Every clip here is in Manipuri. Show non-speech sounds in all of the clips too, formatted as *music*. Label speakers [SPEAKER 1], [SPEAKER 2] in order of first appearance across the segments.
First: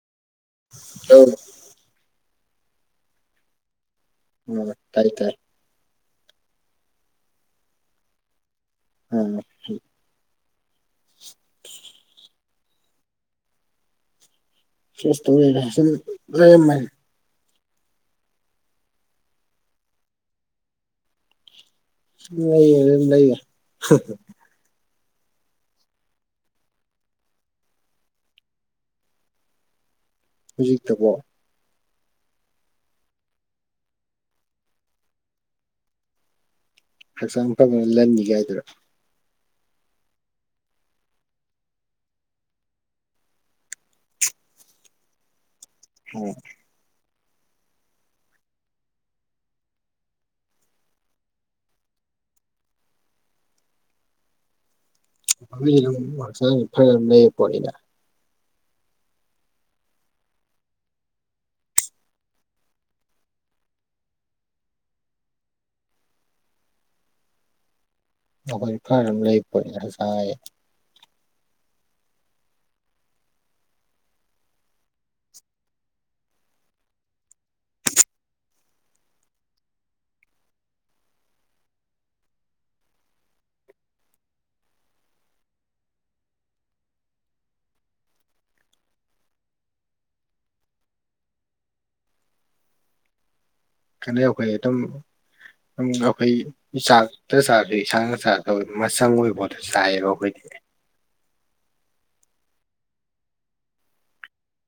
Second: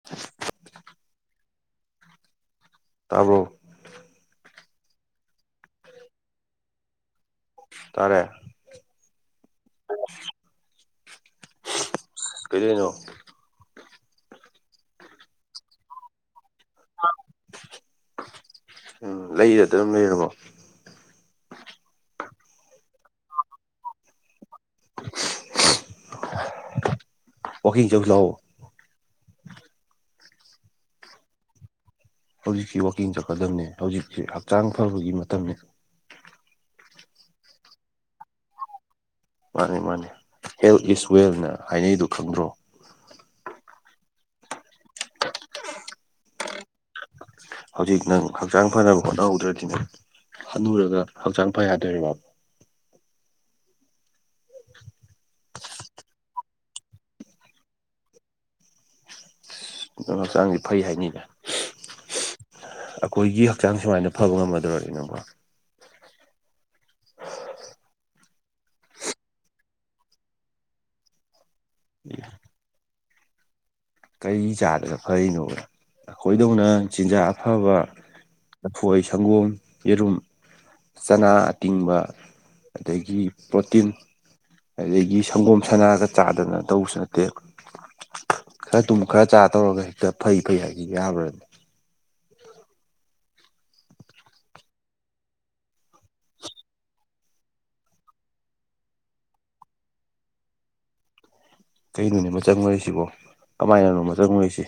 [SPEAKER 1] *inaudible*
[SPEAKER 2] *unintelligible*
[SPEAKER 1] ꯇꯥꯕ꯭ꯔꯣ
[SPEAKER 2] ꯎꯝ ꯇꯥꯗꯤ ꯇꯥꯔꯦ
[SPEAKER 1] ꯇꯥꯔꯦ
[SPEAKER 2] *unintelligible* *inaudible*
[SPEAKER 1] ꯀꯩꯗꯩꯅꯣ
[SPEAKER 2] *unintelligible* ꯂꯩꯥꯔꯝꯃꯦ
[SPEAKER 1] ꯎꯝ ꯂꯩꯔ ꯑꯗꯨꯝ ꯂꯩꯔꯕꯣ
[SPEAKER 2] ꯂꯩꯌꯦ ꯂꯩꯒ ꯍ ꯍ
[SPEAKER 1] ꯋꯥꯀꯤꯡ ꯆꯧꯁꯤ ꯂꯥꯑꯣ
[SPEAKER 2] ꯍꯧꯖꯤꯛꯇꯕꯣ
[SPEAKER 1] ꯍꯧꯖꯤꯛꯁꯤ ꯋꯥꯛꯀꯤꯡ ꯆꯠꯀꯗꯝꯅꯦ ꯍꯧꯖꯤꯛꯁꯤ ꯍꯛꯆꯥꯡ ꯐꯕꯒꯤ ꯃꯇꯝꯅꯦ
[SPEAKER 2] ꯍꯛꯆꯥꯡ ꯐꯕꯅ ꯂꯟꯅꯤ ꯒꯥꯢꯗꯨꯔ
[SPEAKER 1] ꯃꯥꯅꯤ ꯃꯥꯅꯦ ꯍꯦꯜꯠ ꯏꯁ ꯋꯦꯜꯅ ꯍꯥꯢꯅꯩꯗꯣ ꯈꯪꯗ꯭ꯔꯣ
[SPEAKER 2] ꯎꯝ
[SPEAKER 1] ꯍꯧꯖꯤꯛ ꯅꯪ ꯍꯛꯆꯥꯡ ꯐꯅꯕ ꯍꯣꯠꯅꯍꯧꯗ꯭ꯔꯗꯤꯅꯦ ꯍꯅꯨꯔꯒ ꯍꯛꯆꯥꯡ ꯐ ꯌꯥꯗꯣꯢꯔꯤꯕ
[SPEAKER 2] *unintelligible* ꯍꯛꯆꯥꯡꯁꯦ ꯐꯅ ꯂꯩꯕ ꯄꯣꯠꯅꯤꯅꯦ
[SPEAKER 1] ꯑꯗꯨ ꯍꯛꯆꯥꯡꯗꯤ ꯐꯩ ꯍꯥꯢꯅꯤꯅꯦ ꯑꯀꯣꯢꯒꯤ ꯍꯛꯆꯥꯡ ꯁꯨꯃꯥꯢꯅ ꯐꯕ ꯉꯝꯃꯗꯧꯔꯅꯦ ꯅꯪꯕꯣ
[SPEAKER 2] ꯑꯩꯈꯣꯏ ꯐꯔ ꯂꯩꯝ *unintelligible*
[SPEAKER 1] *unintelligible* ꯀꯔꯤ ꯆꯥꯗꯅ ꯐꯔꯤꯅꯣꯕ ꯑꯈꯣꯢꯗꯧꯅ ꯆꯤꯟꯖꯥꯛ ꯑꯐꯕ ꯂꯐꯣꯢ ꯁꯪꯒꯣꯝ ꯌꯦꯔꯨꯝ ꯆꯅꯥ ꯑꯇꯤꯡꯕ ꯑꯗꯒꯤ ꯄ꯭ꯔꯣꯇꯤꯟ ꯑꯗꯒꯤ ꯁꯪꯒꯣꯝ ꯁꯅꯥꯒ ꯆꯥꯗꯅ ꯇꯧꯕꯁꯨ ꯅꯠꯇꯦ ꯈ꯭ꯔ ꯇꯨꯝ ꯈꯔ ꯆꯥ ꯇꯧꯔꯒ ꯍꯦꯛꯇ ꯐꯩ ꯐꯩ ꯍꯥꯏꯕꯖꯤ ꯌꯥꯕ꯭ꯔꯥꯅꯦ
[SPEAKER 2] ꯈꯟꯗꯦ ꯑꯈꯣꯏ ꯑꯗꯨꯝ *unintelligible* ꯆꯥꯛꯇ ꯆꯥꯕꯗꯤ ꯌꯦꯟꯁꯥꯡꯅ ꯆꯥꯗꯧ ꯃꯆꯪ ꯑꯣꯏꯕ ꯄꯣꯠꯇꯣ ꯆꯥꯏꯌꯦꯕ ꯑꯈꯣꯏꯗꯤ
[SPEAKER 1] ꯀꯩꯅꯣꯅꯦ ꯃꯆꯪ ꯑꯣꯏꯔꯤꯁꯤꯕꯣ ꯀꯃꯥꯏꯅꯅꯣ ꯃꯆꯪ ꯑꯣꯏꯔꯤꯁꯤ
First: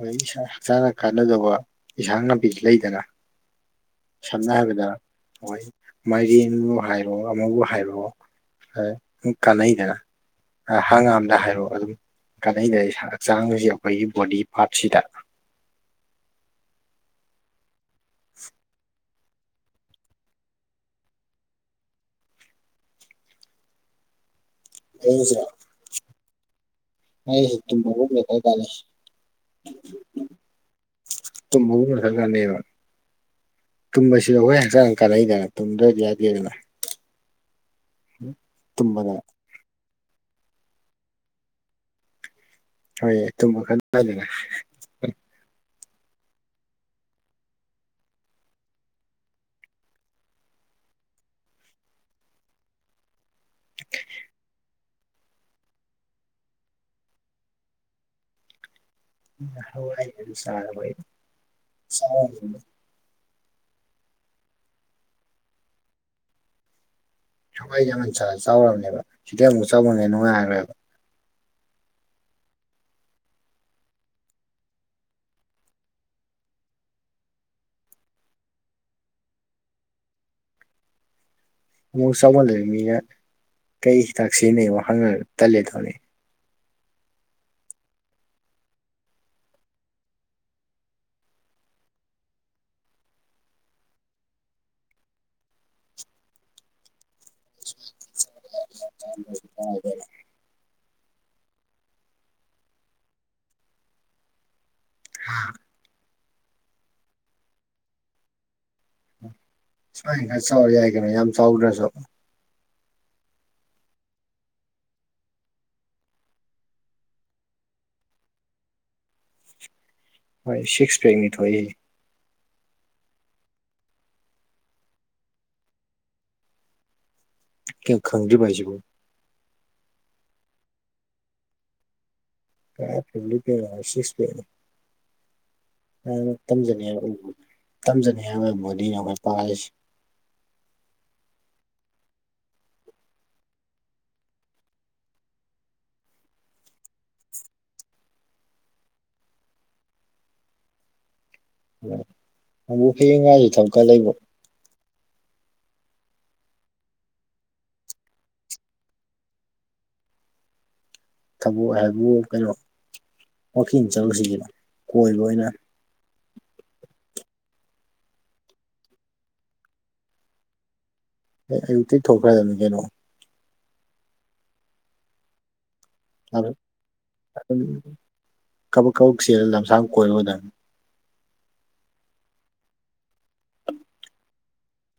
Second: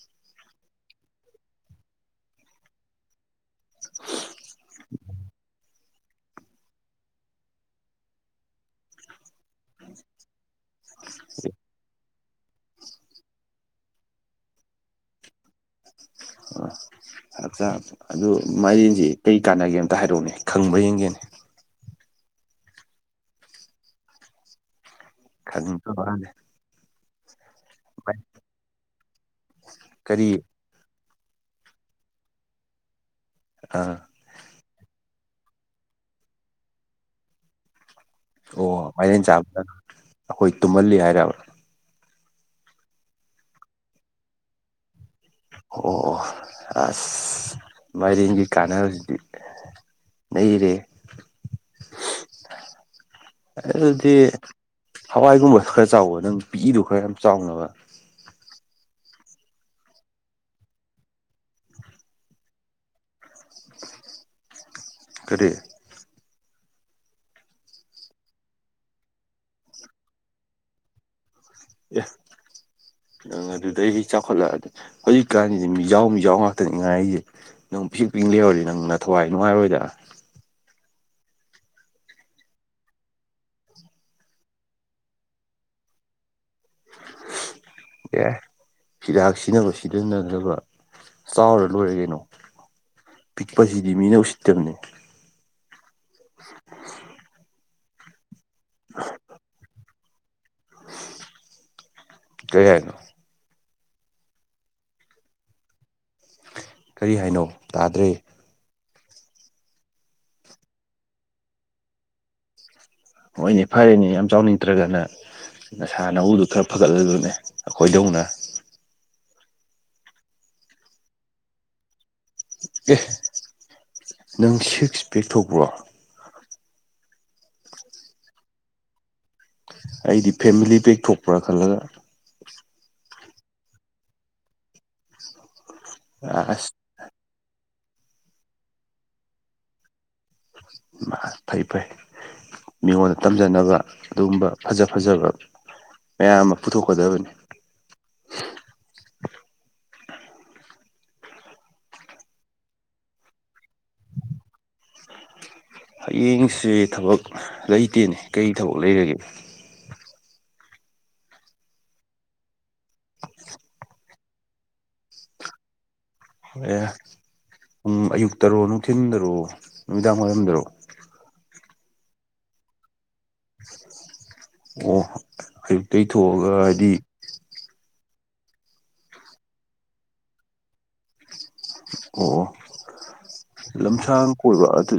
[SPEAKER 2] ꯍꯣꯏ ꯏꯁꯥ ꯍꯛꯆꯥꯡꯅ ꯀꯥꯟꯅꯗꯧꯕ ꯏꯁꯥꯡ ꯅꯥꯄꯤ ꯂꯩꯗꯅ
[SPEAKER 1] *unintelligible*
[SPEAKER 2] ꯁꯝꯅ ꯍꯥꯏꯕꯗ ꯍꯣꯏ ꯃꯥꯏꯔꯦꯟꯕꯨ ꯍꯥꯏꯔꯣ ꯑꯃꯕꯨ ꯍꯥꯏꯔꯣ ꯑ *unintelligible* ꯀꯥꯟꯅꯩꯗꯅ ꯍ ꯍꯪꯒꯥꯝꯗ ꯍꯥꯏꯔꯣ ꯑꯗꯨꯝ ꯀꯅꯩꯗꯅ ꯢꯁꯥ ꯍꯛꯆꯥꯡꯒꯁꯤ ꯑꯈꯣꯏꯒꯤ ꯕꯣꯗꯤ ꯄꯥꯔꯠꯁꯤꯗ
[SPEAKER 1] ꯑ ꯍꯛꯆꯥꯡ ꯑꯗꯨ ꯃꯥꯏꯔꯦꯟꯖꯤ ꯀꯩ ꯀꯥꯟꯅꯒꯦ ꯑꯃꯇ ꯍꯥꯏꯔꯛꯎꯅꯦ ꯈꯪꯕ ꯌꯦꯡꯒꯦꯅꯦ
[SPEAKER 2] ꯃꯥꯢꯔꯦꯟꯖꯤꯔꯣ
[SPEAKER 1] ꯈꯪꯗꯕꯋꯥꯅꯦ
[SPEAKER 2] ꯃꯥꯢꯔꯦꯟꯁꯤ ꯇꯨꯝꯕꯒꯨꯝꯕꯗ ꯈ꯭ꯔ ꯀꯥꯅꯩ
[SPEAKER 1] ꯀꯔꯤ
[SPEAKER 2] ꯇꯨꯝꯕꯒꯨꯝꯕꯗ ꯈ꯭ꯔ ꯀꯥꯅꯩꯌꯦꯕ
[SPEAKER 1] ꯑꯥ
[SPEAKER 2] ꯇꯨꯝꯕꯁꯤꯗ ꯑꯈꯣꯏ ꯍꯛꯆꯥꯡ ꯀꯥꯟꯅꯩꯗꯅ ꯇꯨꯝꯗ꯭ꯔꯗꯤ ꯌꯥꯗꯦꯗꯅ *inaudible*
[SPEAKER 1] ꯑꯣ
[SPEAKER 2] ꯇꯨꯝꯕꯗ
[SPEAKER 1] ꯃꯥꯏꯔꯦꯟ ꯆꯥꯕꯅ ꯑꯈꯣꯏ ꯇꯨꯝꯍꯜꯂꯤ ꯍꯥꯏꯔꯕ꯭ꯔꯥ
[SPEAKER 2] ꯍꯣꯏꯌꯦ ꯇꯨꯝꯕ ꯈ ꯅꯨꯉꯥꯢꯗꯅ
[SPEAKER 1] ꯑꯣ ꯑꯣ ꯑꯁ ꯃꯥꯏꯔꯦꯟꯒꯤ ꯀꯥꯟꯅꯕꯁꯤꯗꯤ ꯂꯩꯔꯦ *unintelligible* ꯑꯗꯨꯗꯤ ꯍꯋꯥꯏꯒꯨꯝꯕ ꯈ꯭ꯔ ꯆꯥꯎꯑꯣ ꯅꯪ ꯄꯤꯛꯏꯗꯨ ꯈꯔ ꯌꯥꯝ ꯆꯥꯎꯅꯕ
[SPEAKER 2] ꯍꯋꯥꯏꯗꯨ ꯆꯥꯔꯕꯣꯡ ꯑꯩ ꯆꯥꯎ *unintelligible*
[SPEAKER 1] *unintelligible* ꯀꯔꯤ
[SPEAKER 2] ꯍꯋꯥꯏ ꯌꯥꯃꯟ ꯆꯥꯗ ꯆꯥꯎꯔꯕꯅꯦꯕ ꯁꯤꯗꯩ ꯑꯃꯨꯛ ꯆꯥꯎꯃꯟꯒꯤ ꯅꯨꯡꯉꯥꯏꯔꯔꯣꯢꯕ
[SPEAKER 1] ꯑꯦ ꯅꯪ ꯑꯗꯨꯗꯒꯤ ꯆꯥꯎꯈꯠꯂꯛꯑꯗꯤ ꯍꯧꯖꯤꯛꯀꯥꯟꯒꯤꯗꯤ ꯃꯤꯖꯥꯎ ꯃꯤꯖꯥꯎ ꯉꯥꯛꯇꯅꯤ ꯉꯥꯏꯔꯤꯖꯦ ꯅꯪ ꯄꯤꯁꯤꯛ ꯄꯤꯛ ꯂꯩꯍꯧꯔꯗꯤ ꯅꯪ ꯅꯊꯋꯥꯏ ꯅꯨꯡꯉꯥꯏꯔꯣꯏꯗ
[SPEAKER 2] ꯑꯃꯨꯛ ꯆꯥꯎꯃꯜꯂꯦ ꯃꯤꯅ ꯀꯩ ꯍꯤꯗꯥꯛ ꯁꯤꯖꯤꯟꯅꯩ ꯃꯨꯛ ꯍꯪꯉꯛꯑꯗꯝ ꯇꯜꯂꯦ ꯇꯧꯅꯤ
[SPEAKER 1] ꯑꯦ ꯍꯤꯗꯥꯛ ꯁꯤꯖꯤꯟꯅꯕ ꯁꯤꯖꯤꯟꯅꯗꯕ ꯆꯥꯎꯔ ꯂꯣꯏꯔꯦ ꯀꯩꯅꯣ ꯄꯤꯛꯄꯁꯤꯗꯤ ꯃꯤꯅ ꯎꯁꯤꯠꯇꯕꯅꯤ
[SPEAKER 2] *unintelligible*
[SPEAKER 1] *unintelligible* ꯀꯩ ꯍꯥꯏꯅꯣ
[SPEAKER 2] ꯍꯥꯥ
[SPEAKER 1] ꯀꯔꯤ ꯍꯥꯏꯅꯣ ꯇꯥꯗ꯭ꯔꯦ
[SPEAKER 2] ꯁꯨꯃꯥꯏꯟ ꯈꯔ ꯆꯥꯎꯔ ꯌꯥꯏ ꯀꯩꯅꯣ ꯌꯥꯝ ꯆꯥꯎꯗ꯭ꯔꯁꯨ
[SPEAKER 1] ꯍꯣꯏꯅꯦ ꯐꯔꯦꯅꯦ ꯌꯥꯝ ꯆꯥꯎꯅꯤꯡꯇ꯭ꯔꯒꯅ ꯅꯁꯥ ꯅꯎꯗꯨ ꯈꯔ ꯐꯒꯠꯍꯜꯂꯨꯅꯦ ꯑꯈꯣꯏꯗꯧꯅ
[SPEAKER 2] ꯈꯣꯏ ꯁꯤꯛꯁ ꯄꯦꯛꯅꯤ ꯊꯣꯛꯏ
[SPEAKER 1] ꯑꯦ ꯅꯪ ꯁꯤꯛꯁ ꯄꯦꯛ ꯊꯣꯛꯕ꯭ꯔꯣ
[SPEAKER 2] ꯀꯦꯝ ꯈꯪꯗ꯭ꯔꯤꯕꯨ ꯍꯥꯏꯁꯤꯕꯨ
[SPEAKER 1] ꯑꯩꯗꯤ ꯐꯦꯃꯤꯂꯤ ꯄꯦꯛ ꯊꯣꯛꯄ꯭ꯔꯥ ꯈꯜꯂꯒ
[SPEAKER 2] *unintelligible* ꯁꯤꯛꯁ ꯄꯦꯛ
[SPEAKER 1] ꯑꯁ
[SPEAKER 2] ꯇꯝꯖꯅꯦꯌꯦ ꯑꯣꯏꯕꯨ ꯇꯝꯖꯅꯤꯡꯉꯥꯏ ꯑꯩ ꯕꯣꯗꯤꯅꯦ ꯑꯩꯈꯣꯏ ꯄꯥꯜꯂꯤꯁꯤ
[SPEAKER 1] ꯃꯥꯠ ꯐꯩ ꯐꯩ ꯃꯤꯉꯣꯟꯗ ꯇꯝꯖꯅꯕ ꯑꯗꯨꯒꯨꯝꯕ ꯐꯖ ꯐꯖꯕ ꯃꯌꯥꯝ ꯑꯃ ꯄꯨꯊꯣꯛꯀꯗꯕꯅꯤ
[SPEAKER 2] ꯑꯃꯨꯛ ꯍꯥꯏꯌꯦꯡ ꯉꯥꯏꯔꯤ ꯊꯕꯛꯀ ꯂꯩꯕꯣ
[SPEAKER 1] ꯍꯌꯦꯡꯁꯦ ꯊꯕꯛ ꯂꯩꯇꯦꯅꯦ ꯀꯔꯤ ꯊꯕꯛ ꯂꯩꯔꯒꯦ
[SPEAKER 2] ꯊꯕꯣꯛ ꯍꯥꯏꯕꯨ ꯀꯩꯅꯣ ꯋꯥꯛꯀꯤꯡ ꯆꯠꯂꯨꯁꯤꯒꯤꯅꯣ ꯀꯣꯏꯕ ꯑꯣꯏꯅ
[SPEAKER 1] ꯑꯦ ꯎꯝ ꯑꯌꯨꯛꯛꯇꯔꯣ ꯅꯨꯡꯊꯤꯟꯗꯔꯣ ꯅꯨꯃꯤꯗꯥꯡ ꯋꯥꯏꯔꯝꯗꯔꯣ
[SPEAKER 2] ꯑꯦ ꯑꯌꯨꯛꯇꯤ ꯊꯣꯛꯈ꯭ꯔꯗꯕꯅꯤ ꯀꯩꯅꯣ
[SPEAKER 1] ꯑꯣ ꯑꯌꯨꯛꯇꯩ ꯊꯣꯛꯑꯒ ꯍꯥꯏꯗꯤ
[SPEAKER 2] ꯑꯗꯨꯝ ꯀꯕꯛ ꯀꯕꯛ ꯆꯦꯜ ꯂꯝꯁꯥꯡ ꯀꯣꯏꯕ ꯑꯣꯏꯅꯥ
[SPEAKER 1] ꯑꯣ ꯂꯝꯁꯥꯡ ꯀꯣꯏꯕ ꯑꯗꯨ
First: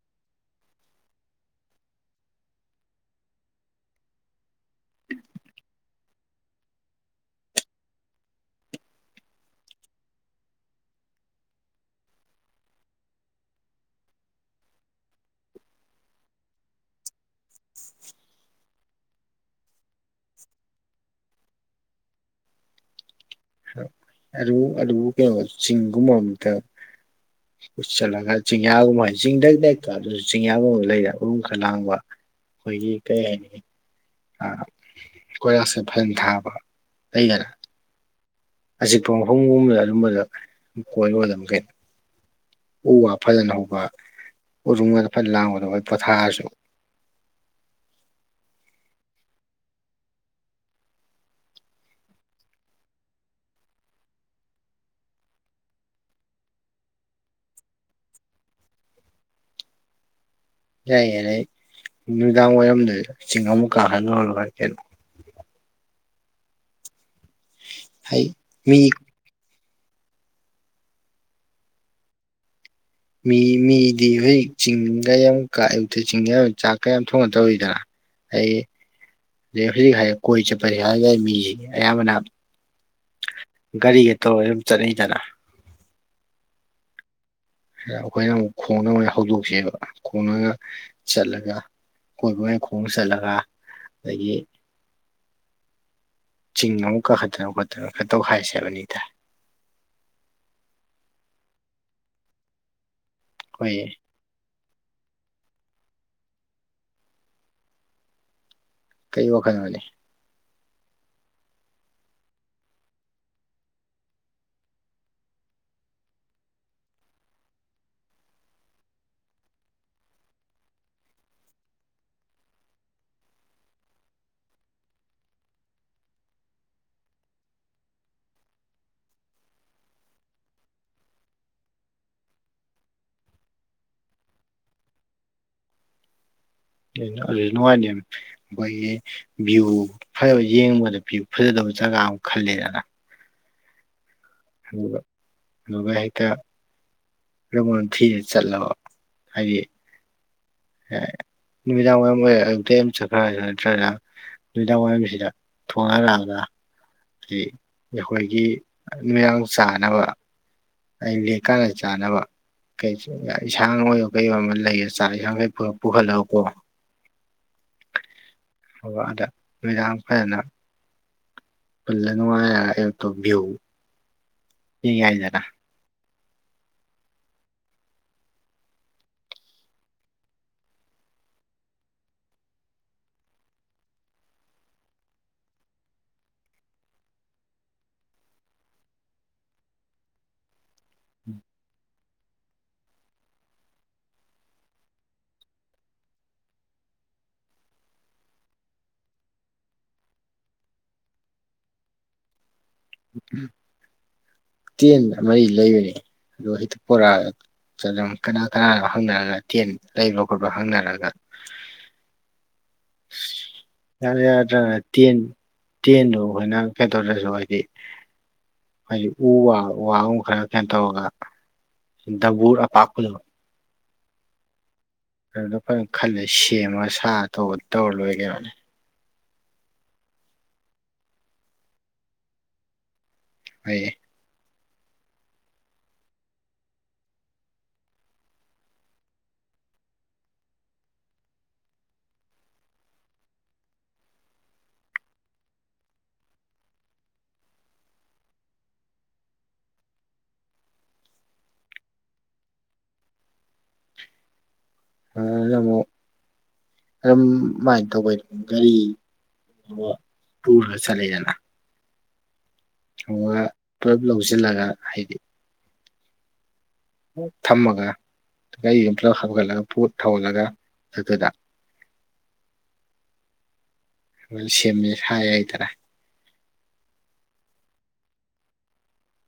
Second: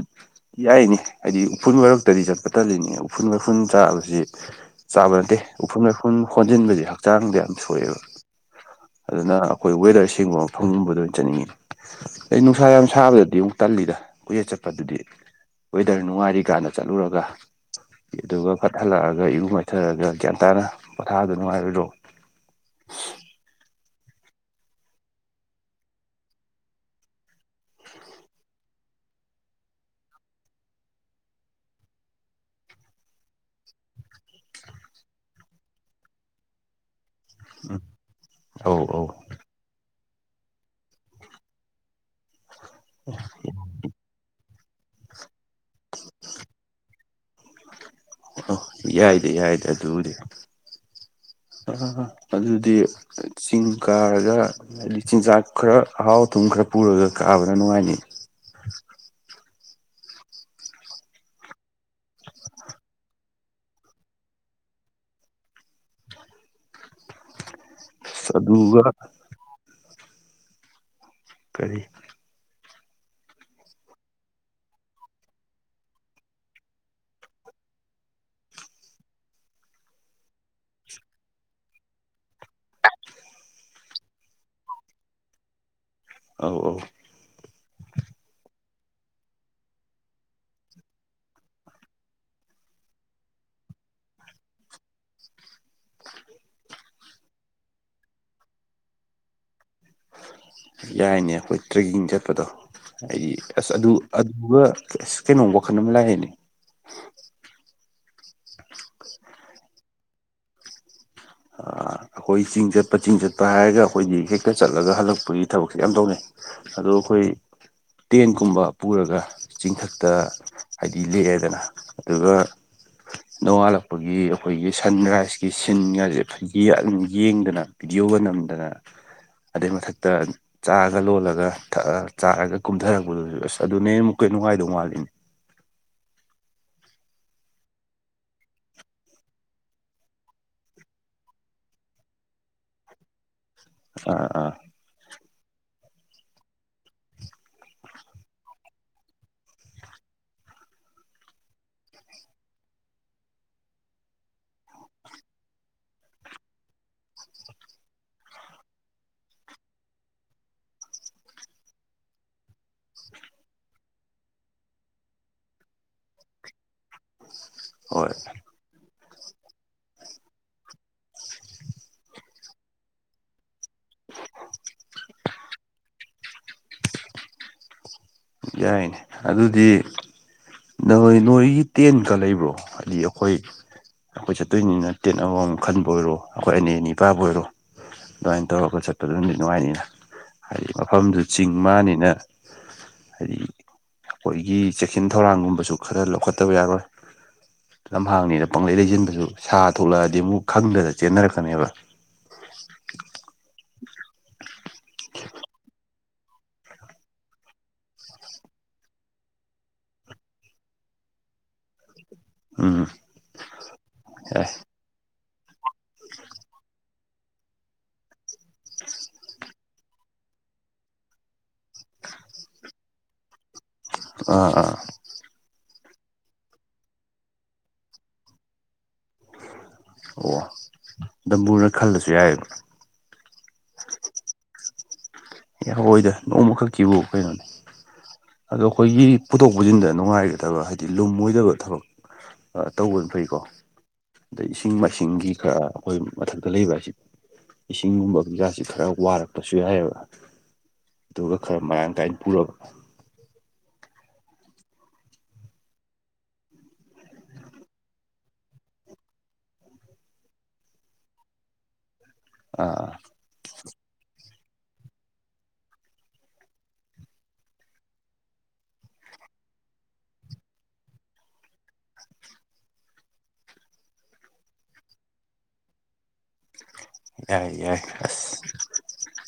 [SPEAKER 1] ꯌꯥꯏꯌꯦꯅꯦ ꯍꯥꯏꯗꯤ ꯎꯐꯨꯜ ꯃꯔꯛꯇꯗꯤ ꯆꯠꯄ ꯇꯜꯂꯤꯅꯤ ꯎꯐꯨꯜ ꯃꯔꯐꯨꯟ ꯆꯥꯕꯁꯤ ꯆꯥꯕ ꯑꯟꯇꯦ ꯎꯐꯨꯟ ꯋꯥꯏꯐꯨꯟ ꯍꯣꯟꯖꯤꯟꯕꯁꯦ ꯍꯛꯆꯥꯡꯗ ꯌꯥꯝ ꯁꯣꯛꯑꯦꯕ ꯑꯗꯨꯅ ꯑꯩꯈꯣꯏ ꯋꯦꯗꯔ ꯁꯦꯡꯕ ꯃꯐꯝꯒꯨꯝꯕꯗ ꯆꯠꯅꯤꯡꯉꯤ ꯑꯩ ꯅꯨꯡꯁꯥ ꯌꯥꯝ ꯁꯥꯕꯗꯗꯤ ꯑꯃꯨꯛ ꯇꯜꯂꯤꯗ ꯀꯨꯏꯌꯦꯠ ꯆꯠꯄꯗꯨꯗꯤ ꯋꯦꯗꯔ ꯅꯨꯡꯉꯥꯏꯔꯤ ꯀꯥꯟꯗ ꯆꯠꯂꯨꯔꯒ ꯏꯗꯨꯒ ꯐꯠ ꯍꯜꯂꯛꯑꯒ ꯏꯔꯨ ꯃꯥꯏꯊꯔꯒ ꯒ꯭ꯌꯥꯟ ꯇꯥꯅ ꯄꯣꯊꯥꯗꯨ ꯅꯨꯡꯉꯥꯏꯔꯣꯏꯗ꯭ꯔꯣ *unintelligible*
[SPEAKER 2] ꯑꯗꯨ ꯑꯗꯨꯀꯣ ꯆꯤꯡꯒꯨꯝꯕ ꯑꯝꯇ
[SPEAKER 1] *inaudible*
[SPEAKER 2] ꯎꯠꯆꯥꯜꯂꯒ ꯆꯤꯡꯌꯥꯒꯨꯝꯃꯥꯏ ꯆꯤꯡꯗꯩꯩꯗꯩ *unintelligible* ꯆꯤꯡꯌꯥꯒꯨꯝꯕ ꯂꯩꯔ ꯎꯔꯨꯝ ꯈ ꯂꯥꯡꯕ ꯈꯣꯏꯒꯤ ꯀꯩ ꯍꯥꯏꯅꯤ ꯑ ꯀꯣꯏꯂꯥꯁꯁꯦ ꯐꯌꯟ ꯊꯥꯕ ꯑꯩꯒ
[SPEAKER 1] ꯍꯨꯝ
[SPEAKER 2] ꯑꯖꯤꯛꯄ ꯃꯐꯝꯒꯨꯝꯕꯗ ꯑꯗꯨꯝꯕꯗ ꯀꯣꯏꯔꯣꯗꯃꯤ ꯀꯩꯅꯣ ꯎ ꯋꯥ ꯐꯖꯟꯅ ꯍꯧꯕ ꯎꯔꯨꯡꯉꯗ ꯐꯖꯟ ꯂꯥꯡꯕꯗꯣ ꯒꯥ ꯄꯣꯊꯥꯔꯁꯨ
[SPEAKER 1] ꯑ ꯌꯥꯏꯗ ꯌꯥꯏꯗ ꯑꯗꯨꯕꯨꯗꯤ ꯑꯥꯍꯥ ꯍꯥ ꯑꯗꯨꯗꯤ ꯆꯤꯡ ꯀꯥꯔꯒ ꯍꯥꯏꯗꯤ ꯆꯤꯟꯖꯥꯛ ꯈꯔ ꯍꯥꯎ ꯊꯨꯝ ꯈꯔ ꯄꯨꯔꯒ ꯀꯥꯕꯅ ꯅꯨꯡꯉꯥꯏꯅꯤ
[SPEAKER 2] ꯌꯥꯏꯌꯦꯗꯩ ꯅꯨꯡꯗꯥꯡ ꯋꯥꯏꯔꯝꯗ ꯆꯤꯡ ꯑꯃꯨꯛ ꯀꯥꯍꯜꯂꯨꯔꯒ ꯅꯨꯪꯉꯥꯏ ꯀꯩꯅꯣ ꯑꯩ
[SPEAKER 1] ꯆꯠꯂꯨꯕꯥ
[SPEAKER 2] ꯃꯤ
[SPEAKER 1] ꯀꯔꯤ
[SPEAKER 2] ꯃꯤ ꯃꯤꯗꯤ ꯍꯧꯖꯤꯛ ꯆꯤꯡꯒ ꯌꯥꯝ ꯀꯥꯢ ꯌꯨꯛꯇ ꯆꯤꯡꯌꯥ ꯆꯥꯛꯀ ꯑꯝ ꯊꯣꯡꯉꯥ ꯇꯧꯌꯤꯗ ꯑꯩ ꯍꯨꯖꯤ ꯍꯥꯏ ꯀꯣꯏ ꯆꯠꯄꯅꯦ ꯍꯥꯏ ꯌꯥꯢ ꯃꯤꯖꯤꯡꯌꯦ ꯑꯌꯥꯝꯕꯅ ꯒꯥꯔꯤꯒ ꯇꯧꯔ ꯗꯨꯝ ꯆꯠꯅꯩꯗꯅ
[SPEAKER 1] ꯑꯧ ꯑꯧ
[SPEAKER 2] ꯑꯩꯈꯣꯏꯅ ꯑꯃꯨꯛ ꯈꯣꯡꯅ ꯃꯣꯢ ꯍꯧꯗꯣꯛꯁꯦꯕ ꯈꯣꯡꯅꯒ ꯆꯠꯂꯒ ꯀꯣꯏꯕꯑꯣꯢ ꯈꯣꯡ ꯆꯠꯂꯒ ꯑꯗꯒꯤ ꯆꯤꯡ ꯅꯥꯎ ꯀꯥꯈꯠꯇꯅ ꯈꯣꯠꯇꯅ ꯈꯇꯧꯈ ꯍꯥꯏꯁꯦ ꯕꯅꯤ ꯇꯥꯏ
[SPEAKER 1] ꯌꯥꯏꯅꯦ ꯑꯈꯣꯏ ꯇ꯭ꯔꯦꯛꯀꯤꯡ ꯆꯠꯄꯗꯣ ꯑꯩꯒꯤ ꯑꯁ
[SPEAKER 2] ꯑꯩꯈꯣꯏ
[SPEAKER 1] ꯑꯗꯨ ꯑꯗꯨꯒ ꯑꯁ ꯀꯩꯅꯣꯝ ꯋꯥꯈꯜ ꯑꯃ ꯂꯥꯛꯑꯦꯅꯦ *inaudible*
[SPEAKER 2] ꯀꯩ ꯋꯥꯈꯟꯅꯣꯅꯦ
[SPEAKER 1] ꯑ ꯑꯈꯣꯏ ꯆꯤꯡ ꯆꯠꯄ ꯆꯤꯡ ꯆꯠꯄ ꯍꯥꯏꯔꯒ ꯑꯈꯣꯏꯗꯤ ꯍꯦꯛꯇ ꯆꯠꯂꯒ ꯍꯜꯂꯛꯄꯒꯤ ꯊꯕꯛꯁꯦ ꯌꯥꯝ ꯇꯧꯅꯩ ꯑꯗꯣ ꯑꯈꯣꯏ ꯇꯦꯟꯀꯨꯝꯕ ꯄꯨꯔꯒ ꯆꯤꯡꯊꯛꯇ ꯍꯥꯏꯗꯤ ꯂꯦꯛꯑꯦꯗꯅ ꯑꯗꯨꯒ ꯅꯣꯡꯉꯥꯜꯂꯛꯄꯒꯤ ꯑꯈꯣꯏꯒꯤ ꯁꯟꯔꯥꯏꯁꯀꯤ ꯁꯤꯟꯒꯖꯦ ꯌꯦ ꯌꯦꯡꯗꯅ ꯚꯤꯗꯤꯑꯣꯒ ꯅꯝꯗꯅ ꯑꯗꯩ ꯃꯊꯛꯇ ꯆꯥꯒ ꯂꯣꯜꯂꯒ ꯊꯛꯑ ꯆꯥꯔꯒ ꯀꯨꯝꯊꯔꯛꯄꯗꯨꯁꯨ ꯑꯁ ꯑꯗꯨꯅ ꯍꯦꯟ ꯑꯃꯨꯛꯀ ꯅꯨꯡꯉꯥꯏꯗꯧ ꯃꯥꯜꯂꯤꯅꯤ
[SPEAKER 2] ꯑꯗꯨꯖꯨ ꯅꯨꯡꯉꯥꯏꯅꯤꯝ ꯃꯣꯏꯒꯤ ꯚ꯭ꯌꯨ ꯐꯖꯕ ꯌꯦꯡꯕꯗ ꯚꯌꯨ ꯐꯖꯗꯕ ꯖꯒꯥ ꯑꯝ ꯈꯜꯂꯦꯗꯅ
[SPEAKER 1] ꯑꯥ ꯑꯥ
[SPEAKER 2] ꯑꯗꯨꯒ ꯑꯗꯨꯒ ꯍꯦꯛꯇ ꯆꯠꯂꯕ ꯍꯥꯏꯗꯤ ꯅꯨꯃꯤꯗꯥꯡ ꯋꯥꯏꯔꯝ ꯑꯣꯏꯔ ꯑꯇꯩ ꯑꯝ ꯅꯨꯃꯤꯗꯥꯡ ꯋꯥꯏꯔꯝꯁꯤꯗ ꯊꯣꯡꯉꯒ ꯂꯥꯛꯑꯒ ꯑꯈꯣꯏꯒꯤ ꯅꯨꯃꯤꯗꯥꯡ ꯆꯥꯅꯕ ꯑꯩ ꯂꯦꯀꯥꯅ ꯆꯥꯅꯕ *unintelligible*
[SPEAKER 1] ꯍꯣꯏ
[SPEAKER 2] ꯍꯣꯕ ꯍꯟꯗꯛ ꯅꯨꯃꯤꯗꯥꯡ ꯐꯖꯅ ꯄꯨꯜꯂ ꯅꯨꯡꯉꯥꯢꯔ ꯑꯌꯨꯛꯇ ꯕ꯭ꯌꯨ
[SPEAKER 1] *inaudible*
[SPEAKER 2] ꯄꯤ ꯌꯥꯢꯗꯅ
[SPEAKER 1] ꯌꯥꯏꯅꯦ ꯑꯗꯨꯗꯤ ꯅꯣꯏ ꯅꯣꯏꯒꯤ ꯇꯦꯟꯀ ꯂꯩꯕ꯭ꯔꯣ ꯍꯥꯏꯗꯤ ꯑꯈꯣꯏ ꯑꯈꯣꯏ ꯆꯠꯇꯣꯏꯅꯤꯅ ꯇꯦꯟ ꯑꯃꯃꯝ ꯈꯟꯕꯨ ꯑꯣꯏꯔꯣ ꯑꯈꯣꯏ ꯑꯅꯤ ꯑꯅꯤ ꯄꯥꯕꯨ ꯑꯣꯏꯔꯣ ꯑꯗꯨꯃꯥꯏꯅ ꯇꯧꯔꯒ ꯆꯠꯄꯗꯨ ꯅꯨꯗꯤ ꯅꯨꯡꯉꯥꯏꯅꯤꯅ ꯍꯥꯏꯗꯤ ꯃꯐꯝꯗꯨ ꯆꯤꯡ ꯃꯥꯅꯤꯅ ꯍꯥꯏꯗꯤ ꯑꯈꯣꯏꯒꯤ ꯆꯦꯛꯁꯤꯟ ꯊꯧꯔꯥꯡ ꯊꯧꯔꯥꯡꯒꯨꯝꯕꯁꯨ ꯈꯔ ꯂꯧꯈꯠꯇꯕ ꯌꯥꯔꯣꯏ ꯂꯝꯍꯥꯡꯅꯤꯅ ꯄꯪꯂꯩ ꯂꯩꯖꯤꯟꯕꯁꯨ ꯁꯥ ꯊꯣꯛꯂꯛꯑꯗꯤ ꯑꯃꯨꯛ ꯈꯪꯗꯅ ꯆꯦꯟꯅꯔꯛꯀꯅꯦꯕ
[SPEAKER 2] ꯇꯦꯟ ꯑꯃꯩ ꯂꯩꯕꯅꯤ ꯑꯗꯣ ꯍꯦꯛꯇ ꯄꯣꯔꯥꯑꯒꯦ ꯀꯅꯥ ꯀꯅꯥꯅꯣ ꯍꯪꯅꯔꯒ ꯇꯦꯟ ꯂꯩꯕ ꯈꯣꯠꯄ ꯍꯪꯅꯔꯒ
[SPEAKER 1] ꯎꯝ
[SPEAKER 2] ꯌꯥꯗꯔꯥ
[SPEAKER 1] ꯌꯥꯏ
[SPEAKER 2] ꯌꯥꯗ꯭ꯔꯒ ꯇꯦꯟ ꯇꯦꯟꯗꯨ ꯑꯈꯣꯏꯅ ꯀꯩꯗꯧꯔꯖꯨ ꯍꯥꯏꯗꯤ ꯍꯥꯏꯗꯤ ꯎꯋꯥ ꯎꯋꯥꯒꯨꯝꯕ ꯈꯔ ꯀꯩꯅꯣ ꯇꯧꯔꯒ ꯗꯕꯨꯔ ꯑꯄꯥꯛꯄꯗꯣ
[SPEAKER 1] ꯑꯥ ꯑꯥ
[SPEAKER 2] ꯑꯗꯨꯗꯣ ꯑꯈꯣꯏꯅ ꯈꯜꯂꯦ ꯁꯦꯝꯃꯒ ꯁꯥ ꯑ ꯇꯧꯕ ꯇꯧꯔ ꯂꯣꯏꯔꯦ ꯀꯩꯅꯣꯅꯤ
[SPEAKER 1] ꯑꯣ ꯗꯝꯕꯨꯔꯅ ꯈꯜꯂꯁꯨ ꯌꯥꯏꯌꯦꯕ
[SPEAKER 2] *unintelligible*
[SPEAKER 1] ꯑꯦ ꯍꯣꯏꯗ ꯅꯣꯡꯃꯈꯛꯀꯤꯕꯨ ꯀꯩꯅꯣꯅꯦ ꯑꯗꯣ ꯑꯈꯣꯏꯒꯤ ꯄꯨꯊꯣꯛ ꯄꯨꯁꯤꯟꯗ ꯅꯨꯡꯉꯥꯏꯒꯗꯕ ꯍꯥꯏꯗꯤ ꯂꯨꯝꯃꯣꯏꯗꯕ ꯊꯕꯛ ꯇꯧꯕꯅ ꯐꯩꯀꯣ ꯑꯗꯩ ꯏꯁꯤꯡ ꯃꯥꯏꯁꯤꯡꯒꯤ ꯈꯔ ꯑꯈꯣꯏ ꯃꯊꯛꯇ ꯂꯩꯕ ꯍꯥꯏꯁꯤ ꯏꯁꯤꯡꯒꯨꯝꯕꯒꯤꯖꯥꯠꯁꯤ ꯈꯔ ꯋꯥꯔꯛꯄꯁꯨ ꯌꯥꯏꯑꯦꯕ ꯑꯗꯨꯒ ꯈꯔ ꯃꯔꯥꯡ ꯀꯥꯏꯅ ꯄꯨꯔꯕ
[SPEAKER 2] ꯑꯗꯨꯗ ꯑꯃꯨꯛ ꯑꯗꯨꯝ ꯀꯃꯥꯏꯅ ꯇꯧꯕꯩ ꯒꯥꯔꯤ ꯄꯨꯔꯒ ꯆꯠꯂꯦꯗꯅ
[SPEAKER 1] ꯑꯥ
[SPEAKER 2] ꯊꯣꯡꯒ ꯄꯨꯂꯞ ꯂꯧꯖꯤꯜꯂꯒ ꯍꯥꯏꯗꯤ ꯊꯝꯃꯒ ꯑꯩꯒꯥꯔꯤꯒ ꯄꯨꯂꯞ ꯍꯥꯞꯒꯠꯂꯒ ꯄꯨꯠ ꯊꯧꯍꯜꯂꯒ ꯑꯗꯨꯗ ꯁꯦꯝꯃꯦ ꯍꯥꯏ ꯍꯥꯏꯗꯔꯥ
[SPEAKER 1] ꯌꯥꯏ ꯌꯥꯏ ꯑꯁ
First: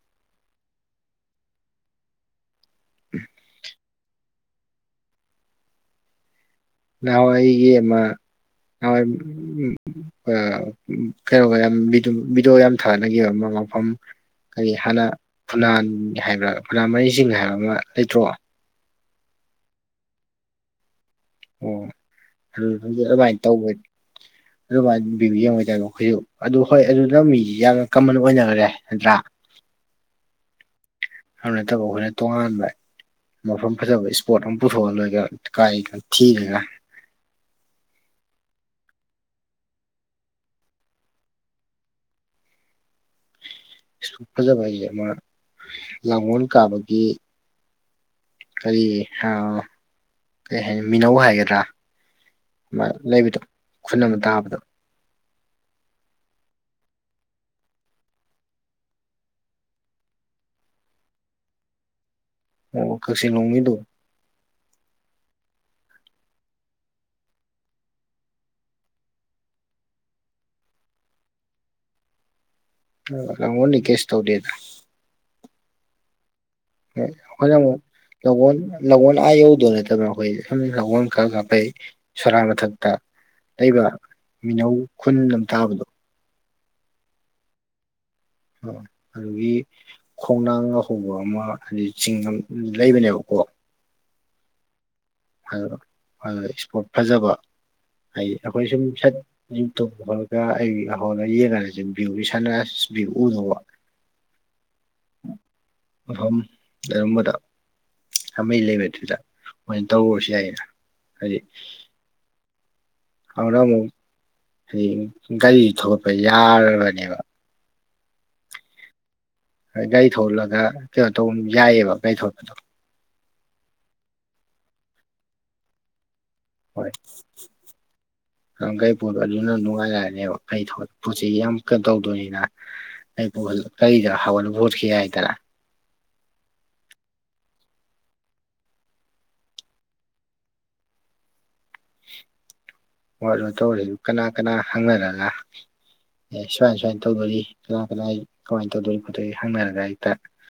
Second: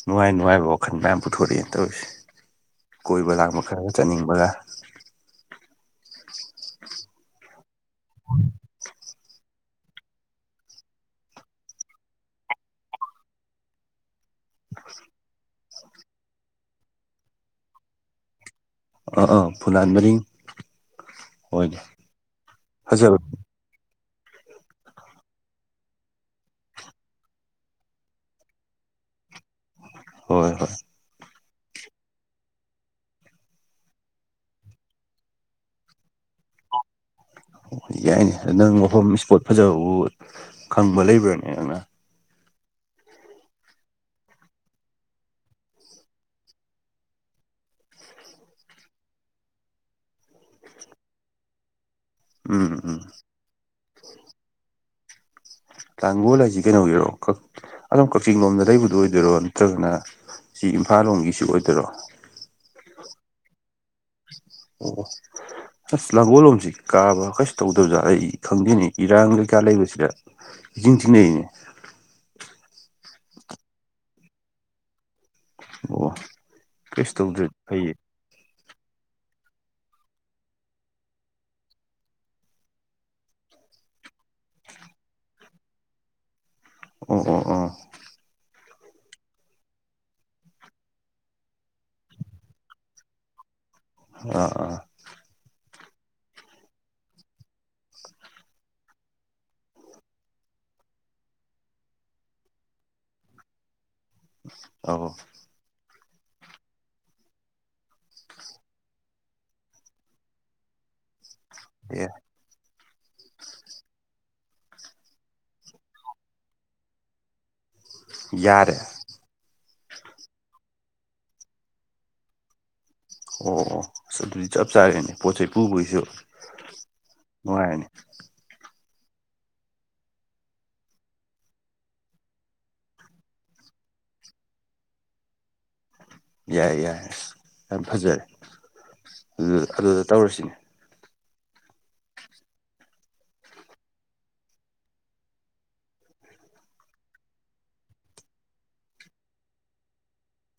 [SPEAKER 1] ꯅꯨꯡꯉꯥꯏ ꯅꯨꯡꯉꯥꯏꯕ ꯋꯥꯈꯜꯒ ꯌꯥꯝ ꯄꯨꯊꯣꯔꯛꯑꯦ ꯇꯧꯔꯤꯁꯦ ꯀꯣꯏꯕ ꯂꯥꯡꯕ ꯈꯔꯒ ꯆꯠꯅꯤꯡꯕꯒ
[SPEAKER 2] ꯅꯍꯥꯋꯥꯏꯒꯤ ꯑꯃ ꯅꯍꯋꯥꯏ ꯑꯥ ꯎꯝ ꯀꯩꯅꯣꯒ ꯌꯥꯝ ꯚꯤꯗꯤ ꯚꯤꯗꯤꯑꯣ ꯌꯥꯝ ꯊꯥꯒꯠꯅꯈꯤꯕ ꯑꯃ ꯃꯐꯝ ꯀꯔꯤ ꯍꯥꯟꯅ ꯐꯨꯅꯥꯟ ꯍꯥꯏꯕ꯭ꯔꯥ ꯐꯨꯅꯥꯟ ꯃꯔꯤꯡꯆꯤꯡ ꯍꯥꯏꯕ ꯑꯃ ꯂꯩꯇ꯭ꯔꯣ
[SPEAKER 1] ꯑꯥ ꯑꯥ ꯐꯨꯅꯥꯟ ꯃꯔꯤꯡ ꯍꯣꯏꯅꯦ
[SPEAKER 2] ꯑꯣ ꯑꯗꯨꯗꯗꯤ
[SPEAKER 1] ꯐꯖꯕ
[SPEAKER 2] ꯑꯗꯨꯃꯥꯏꯟ ꯇꯧꯕꯅꯤ
[SPEAKER 1] *inaudible*
[SPEAKER 2] ꯑꯗꯨꯃꯥꯏꯟ ꯚꯤꯕꯤ ꯌꯦꯡꯕꯩ ꯇꯥꯏꯞꯇ ꯑꯩꯈꯣꯏꯁꯨ ꯑꯗꯨ ꯍꯣꯏ ꯑꯗꯨꯅ ꯃꯤꯁꯤ ꯌꯥꯝꯅ ꯀꯃꯟ ꯑꯣꯏꯅꯈ꯭ꯔꯦ ꯅꯠꯇ꯭ꯔꯥ
[SPEAKER 1] ꯍꯣꯏ ꯍꯣꯏ
[SPEAKER 2] ꯑꯗꯨ ꯅꯠꯇꯕ ꯑꯩꯈꯣꯏꯅ ꯇꯣꯉꯥꯟꯕ ꯃꯐꯝ ꯐꯖꯕ ꯏꯁꯄꯣꯠ ꯑꯃ ꯄꯨꯊꯣꯛꯑ ꯂꯣꯏ ꯀꯩꯅꯣ ꯀꯥꯏ ꯊꯤꯔꯒ
[SPEAKER 1] ꯑꯣ ꯌꯥꯏꯅꯦ ꯅꯪ ꯃꯐꯝ ꯏꯁꯄꯣꯠ ꯐꯖꯕꯕꯨ ꯈꯪꯕ ꯂꯩꯕ꯭ꯔꯅꯦ ꯅꯪꯅ
[SPEAKER 2] ꯁꯛ ꯐꯖꯕ ꯍꯥꯏꯖꯦ ꯑꯃ ꯂꯥꯡꯉꯣꯜ ꯀꯥꯕꯒꯤ ꯀꯔꯤ ꯍꯥꯎ ꯀꯔꯤ ꯍꯥꯏꯅꯤ ꯃꯤꯅꯧ ꯍꯥꯏꯒꯗ꯭ꯔꯥ
[SPEAKER 1] ꯎꯝ
[SPEAKER 2] ꯃꯥ
[SPEAKER 1] ꯎꯝ
[SPEAKER 2] ꯂꯩꯕꯗꯣ ꯈꯨꯟ ꯑꯃ ꯇꯥꯕꯗꯣ
[SPEAKER 1] ꯂꯥꯡꯒꯣꯜ ꯍꯥꯏꯁꯤ ꯀꯩꯅꯣꯒꯤꯔꯣ ꯑꯗꯨꯝ ꯀꯛꯆꯤꯡ ꯂꯣꯝꯗ ꯂꯩꯕꯗꯨ ꯑꯣꯏꯗꯣꯏꯔꯣ ꯅꯠꯇ꯭ꯔꯒꯅ ꯁꯤ ꯏꯝꯐꯥꯜ ꯂꯣꯝꯒꯤꯁꯤ ꯑꯣꯏꯗꯣꯏꯔꯣ
[SPEAKER 2] ꯑꯣ ꯀꯛꯆꯤꯡ ꯂꯣꯝꯒꯤꯗꯣ
[SPEAKER 1] ꯑꯣ ꯑꯣ ꯑꯁ ꯂꯥꯡꯒꯣꯜ ꯂꯣꯝꯁꯤ ꯀꯥꯕ ꯀꯩꯁꯨ ꯇꯧꯗꯕꯖꯥꯠꯂ ꯑꯩ ꯈꯪꯗꯦꯅꯦ ꯏꯔꯥꯡ ꯀꯩꯀꯥ ꯂꯩꯕꯁꯤꯗ ꯢꯆꯤꯡ ꯆꯤꯡꯅꯩꯅꯦ
[SPEAKER 2] ꯑ ꯂꯥꯡꯒꯣꯟꯗꯤ ꯀꯦꯁꯨ ꯇꯧꯗꯦꯗ
[SPEAKER 1] ꯑꯣ ꯀꯩꯁꯨ ꯇꯧꯗ꯭ꯔꯦ
[SPEAKER 2] ꯍꯣꯢꯗꯃꯣ
[SPEAKER 1] ꯐꯩꯌꯦ
[SPEAKER 2] ꯂꯒꯣꯟ ꯂꯒꯣꯟ ꯑꯥ ꯌꯧꯗꯣ ꯅꯠꯇꯕꯅ ꯑꯈꯣꯏꯗꯤ ꯁꯒꯣꯟ ꯈꯔ ꯀꯥꯞꯄꯩ ꯁꯣꯔꯥ ꯃꯊꯛꯇ ꯂꯩꯕ ꯃꯤꯅꯧ ꯈꯨꯟ ꯂꯝ ꯇꯥꯕꯗꯣ
[SPEAKER 1] ꯑꯣ ꯑꯣ ꯑꯣ
[SPEAKER 2] ꯑꯣ ꯑꯗꯨꯒꯤ ꯈꯣꯡꯅꯥꯡꯒ ꯍꯧꯕ ꯑꯃ ꯍꯥꯏꯗꯤ ꯆꯤꯡ ꯑꯝ ꯂꯩꯕꯅꯦꯕꯀꯣ
[SPEAKER 1] ꯑꯥ ꯑꯥ
[SPEAKER 2] *unintelligible* ꯑꯥ ꯑꯥ ꯏꯁꯄꯣꯠ ꯐꯖꯕ ꯍꯥꯏꯗꯤ ꯑꯩꯈꯣꯏ ꯁꯨꯝ ꯁꯠ ꯌꯨꯝ ꯇꯣꯡ ꯍꯧꯔꯒ ꯑꯩ ꯍꯧꯂ ꯌꯦꯡꯉꯖꯤ ꯕ꯭ꯌꯨꯋꯤ ꯁꯥꯟꯅ ꯕ꯭ꯌꯨ ꯎꯗꯧꯕ
[SPEAKER 1] ꯑꯧꯕꯨ
[SPEAKER 2] ꯃꯐꯝ ꯂꯩꯔꯝꯕꯗ ꯊꯃꯩ ꯂꯩꯕꯗꯨꯗ ꯃꯣꯏꯅ ꯇꯧꯔꯨꯔꯁꯤ ꯌꯥꯏꯌꯦ ꯍꯥꯏꯗꯤ
[SPEAKER 1] ꯑꯦ
[SPEAKER 2] ꯑꯗꯨꯅ ꯑꯃꯨꯛ ꯍꯥꯏꯗꯤ ꯒꯥꯔꯤ ꯊꯧꯒꯠꯄ ꯌꯥꯔꯕꯅꯦꯕ
[SPEAKER 1] ꯌꯥꯔꯦ
[SPEAKER 2] ꯒꯥꯔꯤ ꯊꯧꯍꯟꯂꯒ ꯀꯩꯅꯣ ꯇꯧꯕ ꯌꯥꯏꯌꯦꯕ ꯒꯥꯔꯤ ꯊꯧꯄꯗꯣ
[SPEAKER 1] ꯑꯣ ꯑꯣ ꯑꯁ ꯑꯗꯨꯗꯤ ꯆꯞ ꯆꯥꯔꯦꯅꯦ ꯄꯣꯠ ꯆꯩꯩ ꯄꯨꯕꯩꯁꯨ
[SPEAKER 2] ꯍꯣꯏ ꯉꯍꯟꯒꯩ ꯐꯣꯟꯗꯣ ꯑꯅꯤꯅꯥ ꯅꯨꯡꯉꯥꯏ ꯌꯥꯔꯅꯦꯕ ꯀꯩ ꯊꯣꯠ ꯄꯨꯟꯁꯤꯒꯤ ꯑꯝꯇ ꯇꯧꯗꯣꯏꯅꯤꯅ ꯑꯩꯕꯣꯜ ꯑꯩꯗ ꯍꯋꯥ *unintelligible* ꯌꯥꯢꯗ
[SPEAKER 1] ꯌꯥꯏ ꯌꯥꯏ ꯑꯁ ꯌꯥꯝ ꯐꯖꯔꯦ ꯑꯗꯨ ꯑꯗꯨꯗ ꯇꯧꯔꯁꯤꯅꯦ
[SPEAKER 2] ꯋꯥꯠ ꯑꯣꯏ ꯇꯧꯔꯖꯤ ꯀꯅꯥ ꯀꯅꯥ ꯍꯪꯅꯔꯒ ꯑꯦ ꯁꯨꯃꯥꯏꯟ ꯁꯨꯃꯥꯏꯟ ꯇꯧꯗꯣꯔꯤ ꯀꯅꯥ ꯀꯅꯥ ꯀꯃꯥꯏꯟ ꯇꯧꯗꯣꯔꯤ ꯈꯣꯠꯇꯣꯔꯤ ꯍꯪꯅꯔꯒ ꯍꯦꯛꯇ